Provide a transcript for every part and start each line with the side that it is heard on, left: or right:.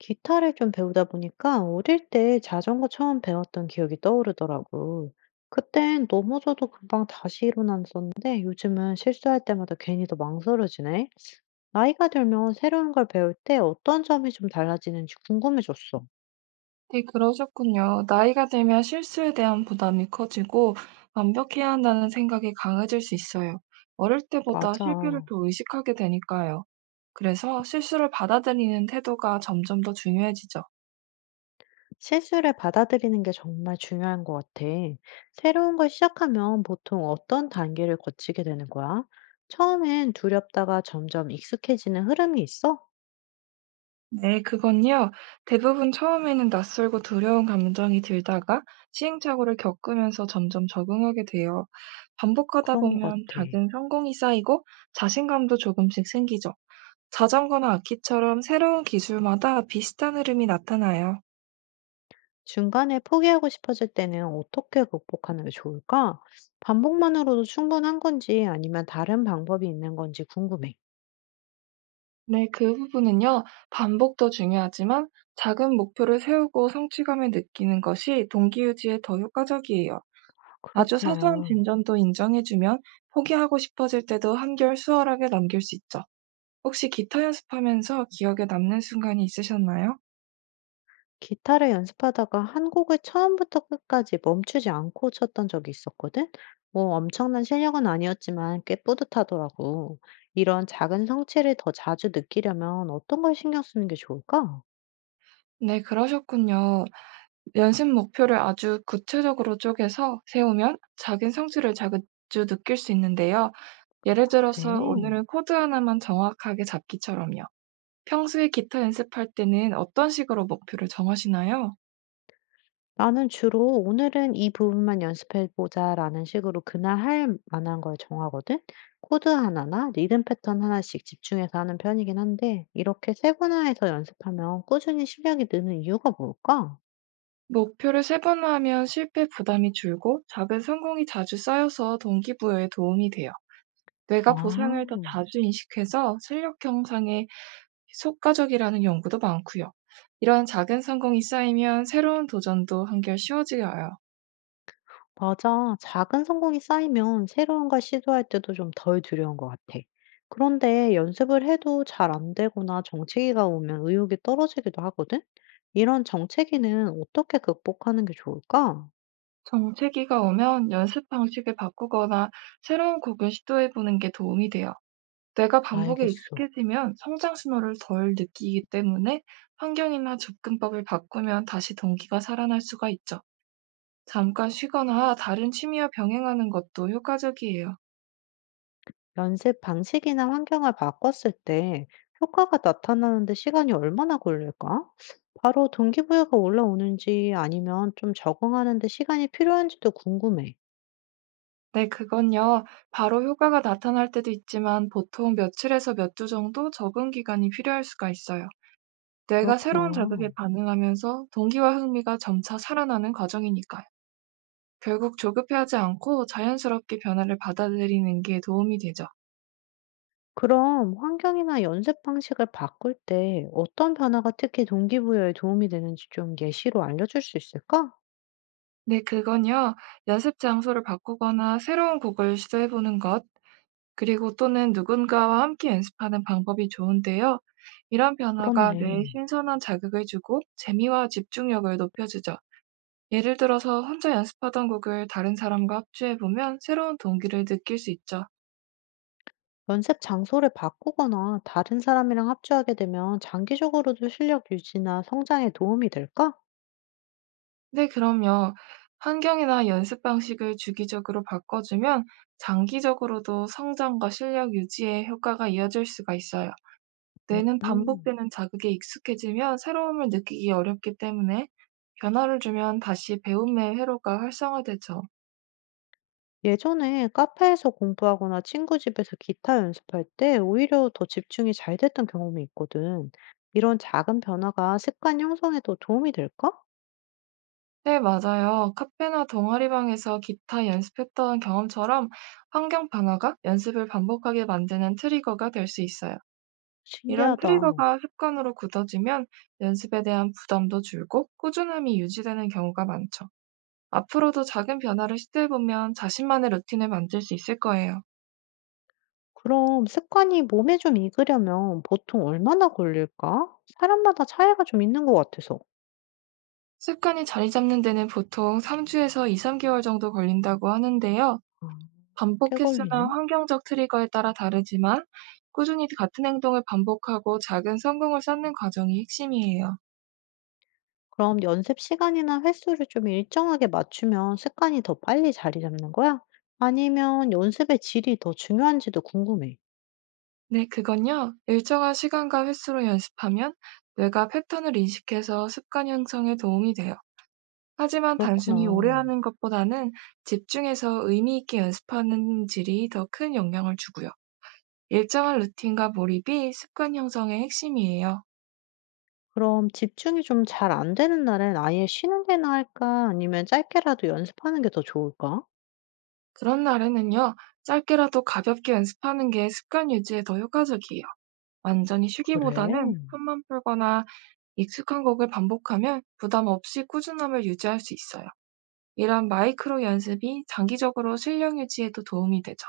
left: 기타를 좀 배우다 보니까 어릴 때 자전거 처음 배웠던 기억이 떠오르더라고. 그땐 넘어져도 금방 다시 일어났었는데 요즘은 실수할 때마다 괜히 더 망설여지네. 나이가 들면 새로운 걸 배울 때 어떤 점이 좀 달라지는지 궁금해졌어.
right: 네, 그러셨군요. 나이가 들면 실수에 대한 부담이 커지고 완벽해야 한다는 생각이 강해질 수 있어요. 어릴 때보다 실패를
left: 맞아.
right: 더 의식하게 되니까요. 그래서 실수를 받아들이는 태도가 점점 더 중요해지죠.
left: 실수를 받아들이는 게 정말 중요한 것 같아. 새로운 걸 시작하면 보통 어떤 단계를 거치게 되는 거야? 처음엔 두렵다가 점점 익숙해지는 흐름이 있어?
right: 네, 그건요. 대부분 처음에는 낯설고 두려운 감정이 들다가 시행착오를 겪으면서 점점 적응하게 돼요. 반복하다
left: 그런 것
right: 보면
left: 같아.
right: 작은 성공이 쌓이고 자신감도 조금씩 생기죠. 자전거나 악기처럼 새로운 기술마다 비슷한 흐름이 나타나요.
left: 중간에 포기하고 싶어질 때는 어떻게 극복하는 게 좋을까? 반복만으로도 충분한 건지 아니면 다른 방법이 있는 건지 궁금해.
right: 네, 그 부분은요, 반복도 중요하지만 작은 목표를 세우고 성취감을 느끼는 것이 동기유지에 더 효과적이에요.
left: 아,
right: 아주 사소한
left: 그렇구나.
right: 진전도 인정해주면 포기하고 싶어질 때도 한결 수월하게 넘길 수 있죠. 혹시 기타 연습하면서 기억에 남는 순간이 있으셨나요?
left: 기타를 연습하다가 한 곡을 처음부터 끝까지 멈추지 않고 쳤던 적이 있었거든? 뭐 엄청난 실력은 아니었지만 꽤 뿌듯하더라고. 이런 작은 성취를 더 자주 느끼려면 어떤 걸 신경 쓰는 게 좋을까?
right: 네, 그러셨군요. 연습 목표를 아주 구체적으로 쪼개서 세우면 작은 성취를 자주 느낄 수 있는데요. 예를
left: 아, 그래.
right: 들어서 "오늘은 코드 하나만 정확하게 잡기처럼요." 평소에 기타 연습할 때는 어떤 식으로 목표를 정하시나요?
left: 나는 주로 '오늘은 이 부분만 연습해 보자.'라는 식으로 그날 할 만한 걸 정하거든. 코드 하나나 리듬 패턴 하나씩 집중해서 하는 편이긴 한데 이렇게 세분화해서 연습하면 꾸준히 실력이 느는 이유가 뭘까?
right: 목표를 세분화하면 실패 부담이 줄고 작은 성공이 자주 쌓여서 동기부여에 도움이 돼요.
left: 아,
right: 뇌가 보상을 더 자주 인식해서 실력 향상에 효과적이라는 연구도 많고요. 이런 작은 성공이 쌓이면 새로운 도전도 한결 쉬워져요.
left: 맞아. 작은 성공이 쌓이면 새로운 걸 시도할 때도 좀 덜 두려운 것 같아. 그런데 연습을 해도 잘 안 되거나 정체기가 오면 의욕이 떨어지기도 하거든. 이런 정체기는 어떻게 극복하는 게 좋을까?
right: 정체기가 오면 연습 방식을 바꾸거나 새로운 곡을 시도해 보는 게 도움이 돼요. 뇌가 반복에
left: 알겠어.
right: 익숙해지면 성장 신호를 덜 느끼기 때문에 환경이나 접근법을 바꾸면 다시 동기가 살아날 수가 있죠. 잠깐 쉬거나 다른 취미와 병행하는 것도 효과적이에요.
left: 연습 방식이나 환경을 바꿨을 때 효과가 나타나는데 시간이 얼마나 걸릴까? 바로 동기부여가 올라오는지 아니면 좀 적응하는데 시간이 필요한지도 궁금해.
right: 네, 그건요. 바로 효과가 나타날 때도 있지만 보통 며칠에서 몇 주 정도 적응 기간이 필요할 수가 있어요. 뇌가 새로운
left: 그렇구나.
right: 자극에 반응하면서 동기와 흥미가 점차 살아나는 과정이니까요. 결국 조급해하지 않고 자연스럽게 변화를 받아들이는 게 도움이 되죠.
left: 그럼 환경이나 연습 방식을 바꿀 때 어떤 변화가 특히 동기부여에 도움이 되는지 좀 예시로 알려줄 수 있을까?
right: 네, 그건요. 연습 장소를 바꾸거나 새로운 곡을 시도해 보는 것, 그리고 또는 누군가와 함께 연습하는 방법이 좋은데요. 이런 변화가 뇌에
left: 그렇네.
right: 신선한 자극을 주고 재미와 집중력을 높여주죠. 예를 들어서 혼자 연습하던 곡을 다른 사람과 합주해 보면 새로운 동기를 느낄 수 있죠.
left: 연습 장소를 바꾸거나 다른 사람이랑 합주하게 되면 장기적으로도 실력 유지나 성장에 도움이 될까?
right: 네, 그럼요. 환경이나 연습 방식을 주기적으로 바꿔주면 장기적으로도 성장과 실력 유지에 효과가 이어질 수가 있어요. 뇌는
left: 음.
right: 반복되는 자극에 익숙해지면 새로움을 느끼기 어렵기 때문에 변화를 주면 다시 배움의 회로가 활성화되죠.
left: 예전에 카페에서 공부하거나 친구 집에서 기타 연습할 때 오히려 더 집중이 잘 됐던 경험이 있거든. 이런 작은 변화가 습관 형성에도 도움이 될까?
right: 네, 맞아요. 카페나 동아리방에서 기타 연습했던 경험처럼 환경 변화가 연습을 반복하게 만드는 트리거가 될 수 있어요. 이런
left: 신기하다.
right: 트리거가 습관으로 굳어지면 연습에 대한 부담도 줄고 꾸준함이 유지되는 경우가 많죠. 앞으로도 작은 변화를 시도해보면 자신만의 루틴을 만들 수 있을 거예요.
left: 그럼 습관이 몸에 좀 익으려면 보통 얼마나 걸릴까? 사람마다 차이가 좀 있는 것 같아서.
right: 습관이 자리 잡는 데는 보통 3주에서 2~3개월 정도 걸린다고 하는데요.
left: 아, 꽤
right: 반복 횟수나
left: 걸리네.
right: 환경적 트리거에 따라 다르지만 꾸준히 같은 행동을 반복하고 작은 성공을 쌓는 과정이 핵심이에요.
left: 그럼 연습 시간이나 횟수를 좀 일정하게 맞추면 습관이 더 빨리 자리 잡는 거야? 아니면 연습의 질이 더 중요한지도 궁금해.
right: 네, 그건요. 일정한 시간과 횟수로 연습하면 뇌가 패턴을 인식해서 습관 형성에 도움이 돼요. 하지만 단순히 오래
left: 그렇구나.
right: 하는 것보다는 집중해서 의미 있게 연습하는 질이 더 큰 영향을 주고요. 일정한 루틴과 몰입이 습관 형성의 핵심이에요.
left: 그럼 집중이 좀 잘 안 되는 날엔 아예 쉬는 게 나을까? 아니면 짧게라도 연습하는 게 더 좋을까?
right: 그런 날에는요, 짧게라도 가볍게 연습하는 게 습관 유지에 더 효과적이에요. 완전히
left: 그래.
right: 쉬기보다는 한만 풀거나 익숙한 곡을 반복하면 부담 없이 꾸준함을 유지할 수 있어요. 이런 마이크로 연습이 장기적으로 실력 유지에도 도움이 되죠.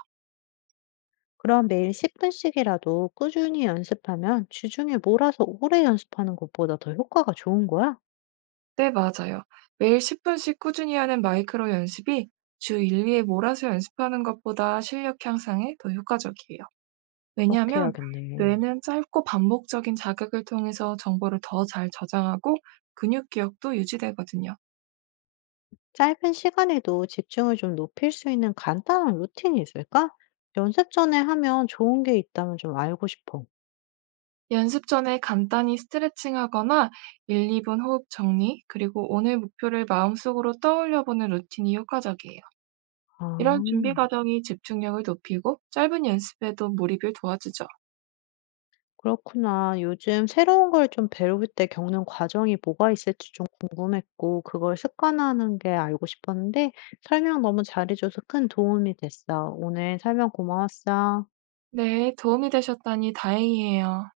left: 그럼 매일 10분씩이라도 꾸준히 연습하면 주중에 몰아서 오래 연습하는 것보다 더 효과가 좋은 거야?
right: 네, 맞아요. 매일 10분씩 꾸준히 하는 마이크로 연습이 주 1, 위회 몰아서 연습하는 것보다 실력 향상에 더 효과적이에요.
left: 그렇게
right: 왜냐하면
left: 해야겠네.
right: 뇌는 짧고 반복적인 자극을 통해서 정보를 더 잘 저장하고 근육 기억도 유지되거든요.
left: 짧은 시간에도 집중을 좀 높일 수 있는 간단한 루틴이 있을까? 연습 전에 하면 좋은 게 있다면 좀 알고 싶어.
right: 연습 전에 간단히 스트레칭 하거나 1, 2분 호흡 정리, 그리고 오늘 목표를 마음속으로 떠올려 보는 루틴이 효과적이에요.
left: 아.
right: 이런 준비 과정이 집중력을 높이고 짧은 연습에도 몰입을 도와주죠.
left: 그렇구나. 요즘 새로운 걸 좀 배울 때 겪는 과정이 뭐가 있을지 좀 궁금했고, 그걸 습관화하는 게 알고 싶었는데, 설명 너무 잘해줘서 큰 도움이 됐어. 오늘 설명 고마웠어.
right: 네, 도움이 되셨다니 다행이에요.